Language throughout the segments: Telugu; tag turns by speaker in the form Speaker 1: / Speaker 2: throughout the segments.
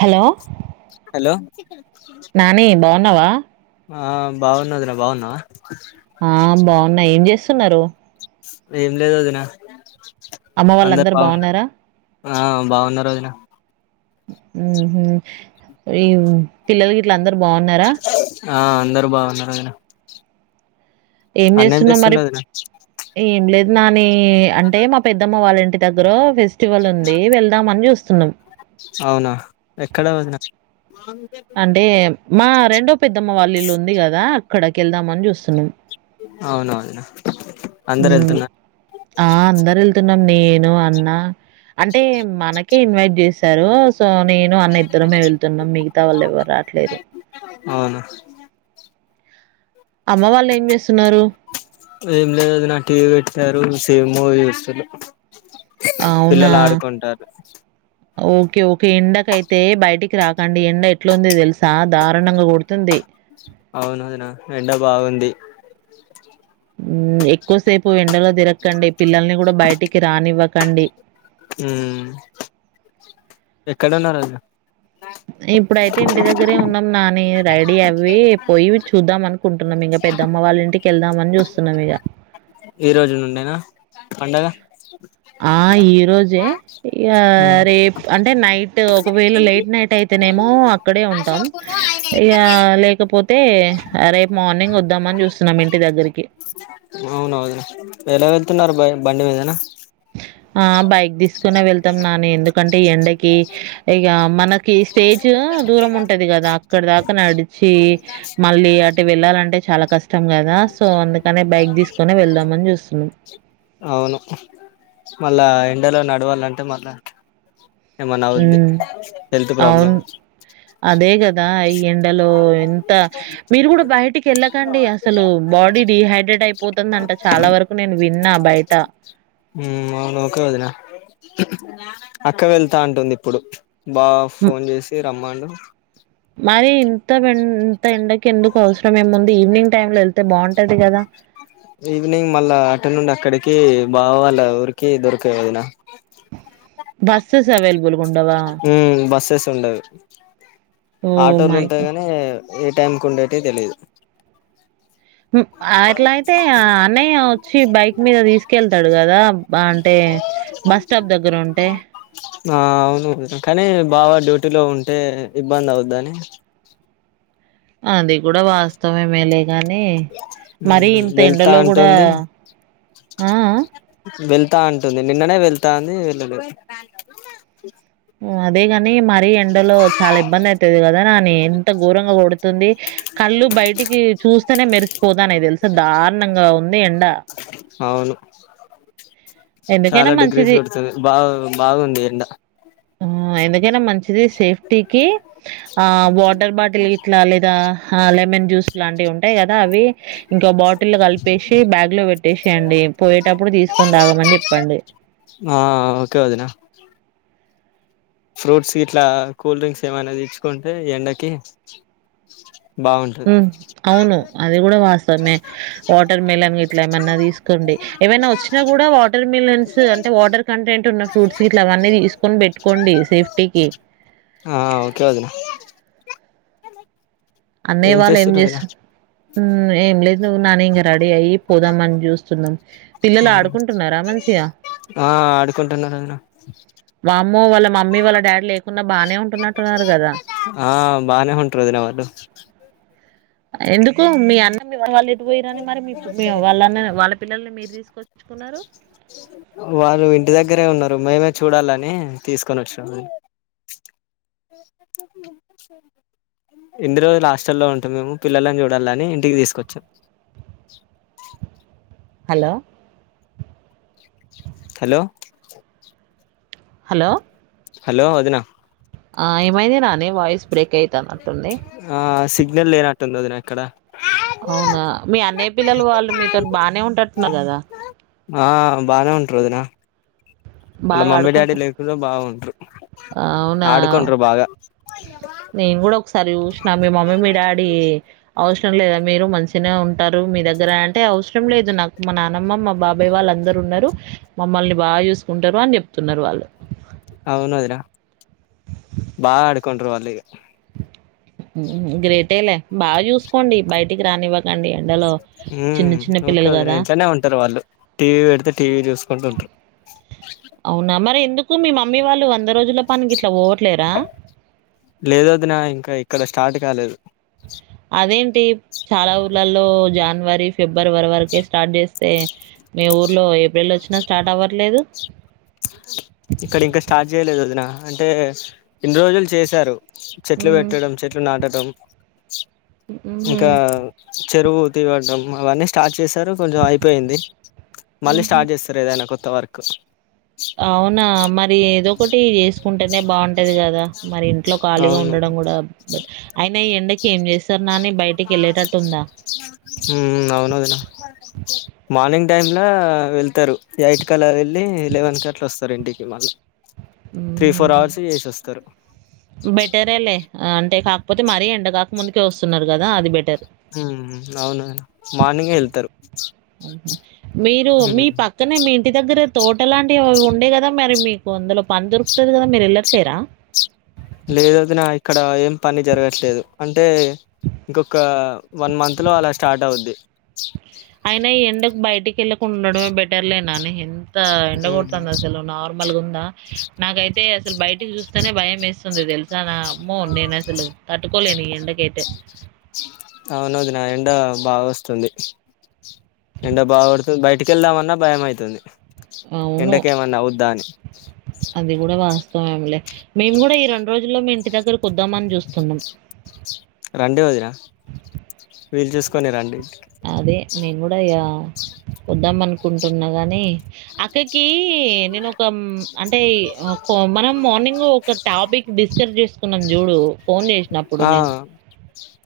Speaker 1: హలో
Speaker 2: హలో
Speaker 1: నాని బాగున్నావా
Speaker 2: ఆ బాగున్న వదిన బాగున్నావా
Speaker 1: ఆ బాగున్నా ఏం చేస్తున్నారు
Speaker 2: ఏం లేదు వదిన
Speaker 1: అమ్మ వాళ్ళు అందరు బాగున్నారా
Speaker 2: ఆ ఆ బాగున్నారు వదిన
Speaker 1: ఉహు విమ్ పిల్లలు గీట్లా అందరు బాగున్నారా
Speaker 2: ఆ అందరు బాగున్నారు వదిన
Speaker 1: ఏం
Speaker 2: అన్న
Speaker 1: చేస్తున్నావు మరి
Speaker 2: చేస్తుండు వదిన
Speaker 1: ఏం లేదు నాని అంటే మా పెద్దమ్ పో వాళ్ళంటి దగ్గర ఫెస్ ఫెస్టివల్ ఉంది వెళ్దామని చూస్తున్నాం
Speaker 2: అవునా ఎక్కడ వదిన
Speaker 1: అంటే మా రెండో పెద్దమ్మ వాళ్ళ ఇల్లు ఉంది కదా అక్కడకి వెళ్దామని చూస్తున్నాం
Speaker 2: అవునా వదిన అందరు
Speaker 1: ఉ
Speaker 2: వెళ్తున్నారు
Speaker 1: ఆ అందరు వెళ్తున్నాము నేను అన్నా అంటే మనకే ఇన్వైట్ చేశారు సో నేను అన్న ఇద్దరమే వెళ్తున్నాం మిగతా వాళ్ళు ఎవరు రాట్లేరు
Speaker 2: పన్నా
Speaker 1: అమ్మ వాళ్ళు ఏం చేస్తున్నారు
Speaker 2: ఏం లేదు వదినా టీవీ పెట్టారు సేమ్ మూవీ చూస్తుళ్ళు
Speaker 1: అవునా!
Speaker 2: పిల్లలు ఆడుకుంటారు
Speaker 1: ఓకే ఓకే ఎండకయితే బయటికి రాకండి ఎండ ఎట్లుంది తెలుసా దారుణంగా కుడుతుంది
Speaker 2: అవును వదినా ఎండ బాగుంది
Speaker 1: హ్మ్ ఎక్కువసేపు ఎండలో తిరక్ అండి పిల్లల్ని కూడా బయటికి రానివ్వకండి
Speaker 2: ఉం ఎక్కడ ఉన్నారు వాళ్ళు
Speaker 1: ఇప్పుడైతే ఇంటి దగ్గరే ఉన్నాం నాని రెడీ అవి పోయి చూద్దాం అనుకుంటున్నాం ఇంకా పెద్దమ్మ వాళ్ళ ఇంటికి కెళ్దామని చూస్తున్నాం ఇక
Speaker 2: ఈ రోజు నుండేనా పండగ
Speaker 1: ఆ ఈ రోజే ఇగ
Speaker 2: ఉమ్
Speaker 1: రేపు అంటే నైట్ ఒకవేళ లేట్ నైట్ అయితేనేమో అక్కడే ఉంటాం ఇక లేక పోతే రేపు మార్నింగ్ వద్దామని చూస్తున్నాం ఇంటి దగ్గరికి
Speaker 2: అవునా వదిన ఎలా వెళ్తున్నారు బ బండి మీదనా
Speaker 1: ఆ బైక్ తీసుకునే వెళ్తాం నాని ఎందుకంటే ఎండకి ఇక మనకి స్టే ఇజ్ దూరం ఉంటది కదా అక్కడ దాకా నడిచి మళ్ళీ అటు వెళ్ళాలంటే చాలా కస్ ఇష్టం కదా సో అందుకనే బైక్ తీసుకుని వెళ్దామని చూస్తున్నాం
Speaker 2: అవును మళ్ళా ఎండలో నడవాలంటే మళ్ళా ఏమన్నా
Speaker 1: ఉ
Speaker 2: అవుద్ది హెల్త్ ప్రాబ్లం
Speaker 1: అవును అదే కదా ఈ ఎండలో ఎంత మీరు కూడా బయటికి వెళ్ళకండి అసలు బాడీ డిహైడ్రేట్ అయిపోతుందంట చాలా వరకు నేను ఉన్నా బయట
Speaker 2: ఉం అవును ఒకే వదిన అక్క వెళ్తా అంటుంది ఇప్పుడు బావ
Speaker 1: హ్మ్.
Speaker 2: ఫోన్ చేసి రమ్మండు
Speaker 1: మరి ఇంత ఇంత ఎండకి ఎందుకు అవసరం మేము ఉంది ఈవినింగ్ టైమ్ లో వెళ్తే బాగుంటది కదా
Speaker 2: ఈవినింగ్ మళ్ళా అట నుండి అక్కడికి బావా వాళ్ళ ఊరికి దొరకవు వదిన
Speaker 1: బస్సస్ అవైలబుల్ గా ఉండవా
Speaker 2: ఉండదు
Speaker 1: ఓహ్!
Speaker 2: ఆటోలు
Speaker 1: మై
Speaker 2: ఉంటాయి
Speaker 1: గాడ్!
Speaker 2: కానీ ఏ టైంకి ఉండేటయి తెలీదు
Speaker 1: అట్లా అయితే అన్నయ్య వచ్చి బైక్ మీద తీసుకెళ్తాడు కదా అంటే బస్ స్టాప్ దగ్గర ఉంటే
Speaker 2: ఆ అవును కానీ బావా డ్యూటీ డ్యుటిలో ఉంటే ఇబ్బంది అవుద్దని
Speaker 1: అది కూడా వాస్తవ మేలే గానీ మరి ఇంత ఎండలో కూడా
Speaker 2: వెళ్ వెళ్తా అంటుంది నిన్ననే వెళ్తా అంది వెళ్ళలేదు
Speaker 1: అదే కానీ మరి ఎండలో చాలా ఇబ్బంది అయితది కదా నానీ ఎంత గోరంగా కొడుతుంది కళ్ళు బయట బయటికి చూస్తేనే మెరిసిపోతానాయి తెలుసా దారుణంగా ఉంది ఎండ
Speaker 2: అవును
Speaker 1: ఎందుకైనా
Speaker 2: చాలా డిగ్రీస్
Speaker 1: మంచిది.
Speaker 2: పడుతుంది బా బాగుంది ఎండ
Speaker 1: ఆ ఎందు కైనా మంచిది సేఫ్టీ కి ఆ వాటర్ బాటిల్ ఇట్లా లేదా ఆ లే లెమన్ జూస్ లాంటివి ఉంటాయి కదా అవి ఇంక బాటిల్ కలిపేసి బ్యాగ్ లో పెట్టేసియండి పోయేటప్పు అప్పుడు తీసుకోని తాగమని చెప్పండి
Speaker 2: ఆ ఓకే వదినా ఫ్రూట్స్ ఇట్లా కూల్ డ్రింక్స్ ఏమైనా తే చ్చుకుంటే ఎండకి బాగుంటది
Speaker 1: ఉం అవును అది కూడా వాస్తవమే వాటర్ మిలన్ గట్లే మన్నా తీసుకోండి ఏవైనా వచ్చినా కూడా వాటర్ మిలన్స్ అంటే వాటర్ కంటెంట్ ఉన్న ఫ్రూట్స్ ఇట్లా అవన్నీ తీసుకొని పెట్టుకో డి సేఫ్టీ [unintelligible]
Speaker 2: ఆ ఓకే వదిన
Speaker 1: అన్నయ్య వాళ్ళు ఏం
Speaker 2: చేస్తుర్రు వదిన
Speaker 1: చేస్తు ఉం ఏం లేదు నువ్వు నాన్న ఇంక ర రెడీ అయి పోదాంమని చూస్తున్నాం పిల్లలు ఆడుకుంటున్నారా మంచిగా
Speaker 2: ఆ ఆడుకుంటున్నారు వదిన
Speaker 1: వామ్మో వాళ్ళ మమ్మీ వాళ్ళ డాడీ లేకుండా బానే ఉంటున్నట్టున్నారు కదా
Speaker 2: ఉంటారుదలవదు [unintelligible]
Speaker 1: ఎందుకు మీ అన్నది పోయిరని మరి మీ వాళ్ళ వాళ్ళ పిల్లల్ని మీరు తీసుకొచ్చుకున్నారు
Speaker 2: వాళ్ళు ఇంటి దగ్గరే ఉన్నరు మేమే చూడాలని తీసుకొనోచ్చం ఇన్ని రోజులు హాస్టల్లో ఉంటాం మేము పిల్లలని చూడాలిని ఇంటికి తీసుకొచ్చాం
Speaker 1: హలో
Speaker 2: హలో
Speaker 1: హలో
Speaker 2: హలో వదిన
Speaker 1: ఆ ఏమైంది నాని వాయిస్ బ్రేక్ అయిత న్నట్టుంది
Speaker 2: ఆ సిగ్నల్ లేనట్టుంది వదిన ఇక్కడ
Speaker 1: అవునా మీ అన్నయ పిల్లలు వాళ్ళు మీతో టి బానే ఉంటనట్టురు కదా
Speaker 2: ఆ బాగానే ఉంటారు వదిన అళ్లా
Speaker 1: బాగా
Speaker 2: మమ్మీ డాడీ
Speaker 1: ఆడుకుంటు
Speaker 2: లేకున్నా బాగుంటారు
Speaker 1: అవునా
Speaker 2: ఆడుకుంటురు బాగా
Speaker 1: నేను కూడా ఒకసారి చూసిన మీ మమ్మీ మీ డాడీ అవ సరం లేదా మీరు మంచిగానే ఉంట ఉంటారు మీ దగ్గర అంటే అవసరం లేదు నాకు మా నానమ్మ మా బాబాయ్ వాళ్ళు అందరూ ఉన్నారు మమ్మల్ని బాగా చూసుకుంటారు అని చెప్తున్నారు వాళ్ళు
Speaker 2: అవును వదిన బాగా ఆడుకుంట్రు వాళ్లిగా
Speaker 1: గ్రేటేలే బాగా చూసుకోండి బయటికి రానివ్వకండి అ
Speaker 2: ఉ ఓకే వదిన ఇంట్లనే ఉంటారు వాళ్ళు టీవీ పెడితే టీవీ చూసుకుంటూ ఉంటారు
Speaker 1: అవునా మరి ఎందుకు మీ మమ్మీ వాళ్ళు వంద రోజుల పనికి ఇట్లా ఓ
Speaker 2: లేదు వదిన ఇంకా ఇక్కడ స్టార్ట్ కాలేదు
Speaker 1: అదేంటి చాలా ఊర్లలో జాన్వరి ఫ్రీ ఫిబ్రవరి వరకే స్టార్ట్ చేస్తే మీ ఊర్లో ఏప్రిల్ వచ్చినా స్టార్ట్ అవ్వట్లేదు
Speaker 2: ఇక్కడ ఇంకా స్టార్ట్ చేయలేదు వదిన అంటే ఇన్ రోజులు చేశారు చెట్లు
Speaker 1: హ్మ్.
Speaker 2: పెట్టడం చెట్లు నాటటం
Speaker 1: హుహు.
Speaker 2: ఇంకా చెరువు తీవడం అవన్నీ స్టార్ట్ చేసి టరు కొంచెం అయిపోయింది మళ్ళీ
Speaker 1: హుహు.
Speaker 2: స్టార్ట్ చేస్తారు ఏదైనా కొత్త వర్క్
Speaker 1: అవునా మరి ఏదో ఒకటి చేసుకుంటేనే బాగుంటది కదా మరి ఇంట్లో ఖాళీగా
Speaker 2: అవును
Speaker 1: ఉండడం మనం కూడా బట్ అయిన ఈ ఎండకి ఏం చేస్తారు నాని బయటికెళ్ళేటట్టుందా?
Speaker 2: ఉమ్ అవును వదిన మా ర్నింగ్ టైమ్ లవెళ్తారు ఎయిట్ కలా వెళ్ళి లెవెన్ కట్లా వస్తారు ఇంటికి మళ్ళ త్రీ ఫోర్
Speaker 1: హ్మ్.
Speaker 2: అవర్స్ ఏసస్తారు
Speaker 1: బెటరేలే అంటే కాకపోతే మరీ ఎండ కాక ముందుకే వస్తున్నారు కదా అది బెటర్
Speaker 2: ఉ అవును వదిన మార్నింగే ఏళ్తారు
Speaker 1: మీరు మీ పక్కనే మీ ఇంటి దగ్గరే తోట లాంటివివి ఉ ఉండే కదా మరి మీకు అందులో పని దొరుకుతది కదా మీరు ఎల్లట్లేర
Speaker 2: లేదు వదిన ఇక్కడ ఏం పని జరగట్లేదు అంటే ఇంకొక వన్ మంత్ లో అలా స్టార్ట్ అవుద్ది
Speaker 1: అయిన ఈ ఎండకు బయటికి వెళ్ళ కుండడమే బెటర్లేనని ఎంత ఎండగొడుతంది అసలు నార్మల్గా ఉందా నాకైతే అసలు బయటకి చూస్తేనే భయం వేస్తుంది తెలుసా నా అమ్మో నేను అసలు తట్టుకోలేను ఈ ఎండకైతే అ
Speaker 2: అవునదిన బాగా వస్తుంది ఎండ బాగోడుతుంది బయటి కేళ్దామన్నా భయం అయితుంది
Speaker 1: అవును.
Speaker 2: ఎండకేమన్నా ఆవుద్దాని
Speaker 1: అవున్లె మేము కూడా ఈ రెండు రోజుల్లో మీ ఇంటి దగ్గర కుద్దామని చూస్తున్నాం
Speaker 2: రండి వదిన వీలు చూసుకొని రండి
Speaker 1: అదే నేను కూడా ఇగ వద్దాం అనుకుంటున్నా గానీ అక్కకి నేను ఒక అంటే మనం మార్నింగ్ ఒక టాపిక్ డిస్కరేజ్ చేసుకున్నాం చూడు ఫోన్ చేసినప్పుడు
Speaker 2: ఆ
Speaker 1: నేను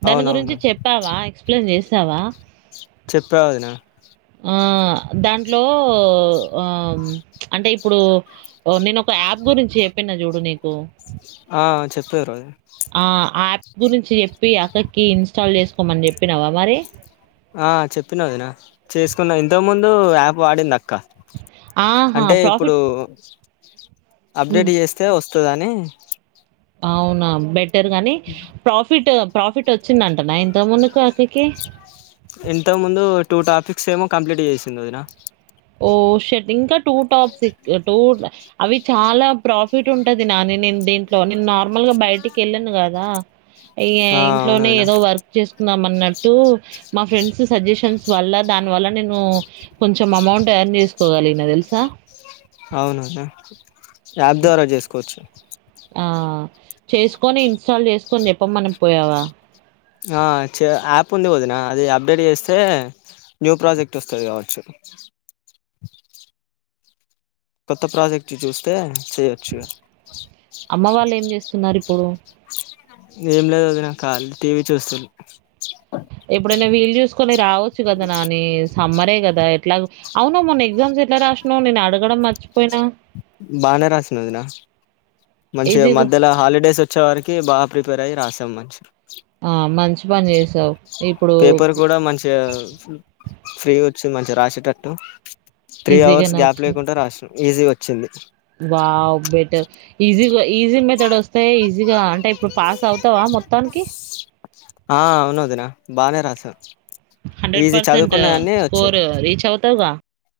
Speaker 1: దాని గురించి
Speaker 2: అవునవును
Speaker 1: చెప్పావా ఎక్స్ప్లెయిన్ చేసావా
Speaker 2: చెప్పా వదిన
Speaker 1: ఆ దాంట్లో ఆ అంటే ఇప్పుడు నేను ఒక యాప్ గురించి చెప్పిన చూడు నీకు
Speaker 2: ఆ చెప్పరు వదిన
Speaker 1: ఆ! ఆ యాప్ గురించి చెప్పి అక్కకి ఇన్స్టాల్ చేసుకోమని చెప్పినవ మరి
Speaker 2: ఆ చెప్పిన వదిన చేసుకున్నది ఇంత ముందు యాప్ వాడింది అక్క
Speaker 1: ఆహా!
Speaker 2: అంటే ఇప్పుడు
Speaker 1: ప్రాఫిట్ హ్మ్.
Speaker 2: అప్డేట్ చేస్తే వస్ వస్తుదని
Speaker 1: అవునా బెటర్ గాని ప్రాఫిట్ ప్రాఫిట్ వచ్చిందంట నైన్త్
Speaker 2: ఇంత ముందు టూ టాపిక్స్ ఏమో కంప్లీట్ చేసింది వదిన
Speaker 1: ఓ షట్ ఇంకా టూ టాప్క్ టూ అవి చాలా ప్రాఫిట్ ఉంటది నాని నేను దీంట్లో నేను నార్మల్ గా బయటికి వెళ్ళాను కదా ఈ
Speaker 2: ఆ అవును
Speaker 1: ఇంట్లోనే
Speaker 2: వదిన
Speaker 1: ఏదో వర్క్ చేసు మా ఫ్రెండ్స్ సజెషన్స్ వల కొంచెం అమౌంట్ పని చేసుకోగలి నా తెలుసా
Speaker 2: అవునద యాప్ ద్వారా చేసుకోవచ్చు
Speaker 1: ఆ చేసుకొని ఇన్స్టాల్ చేసుకొని చెప్పమని పోయావా
Speaker 2: ఆ యాప్ ఉంది వదిన అది అప్డేట్ చేస్తే న్యూ ప్రాజెక్ట్ వస్తుంది కావచ్చు
Speaker 1: అ
Speaker 2: కొత్త ప్రాజెక్ట్ చూస్తే చేయొచ్చు
Speaker 1: అమ్మ వాళ్ళేం జేస్తున్నారిప్పుడు?
Speaker 2: ఏం లేదు అదిిన కా టీవీ చూస్తు
Speaker 1: ఎప్పుడైనా వీలు చూసుకొని రావచ్చు కదా నాని సమ్మరే కదా ఎట్లా అవున మొన్న ఎగ్జామ్స్ ఎట్లా రాసినవు నేను అడగడం మచి
Speaker 2: బానే రాసినవదిన మంచిగా
Speaker 1: ఈజీగా
Speaker 2: మధ్యలో హాలిడేస్ వచ్చే వారికి బాగా ప్రిపేర్ అయ్యి రాసాం మనిషి
Speaker 1: ఆ మంచి పని చేసావు్
Speaker 2: పేపర్ కూడా మంచిగా ఫ్రీ వచ్చి మంచిగా రాసేటట్టు త్రీ అవర్స్
Speaker 1: ఈజీగానే
Speaker 2: గ్యాప్ లేకుండా రాసం ఈజీ వచ్చింది
Speaker 1: వా్ బెటర్ ఈజీగా ఈజీ వస్తాయి ఈజీగా అంటే ఇప్పుడు పాస్ అవుతావా మొత్తానికి?
Speaker 2: ఆ అవును వదిన బానే రాసు
Speaker 1: హండ్రెడ్ పర్సెంట్ స్కోర్ రీచ్ అవుతగా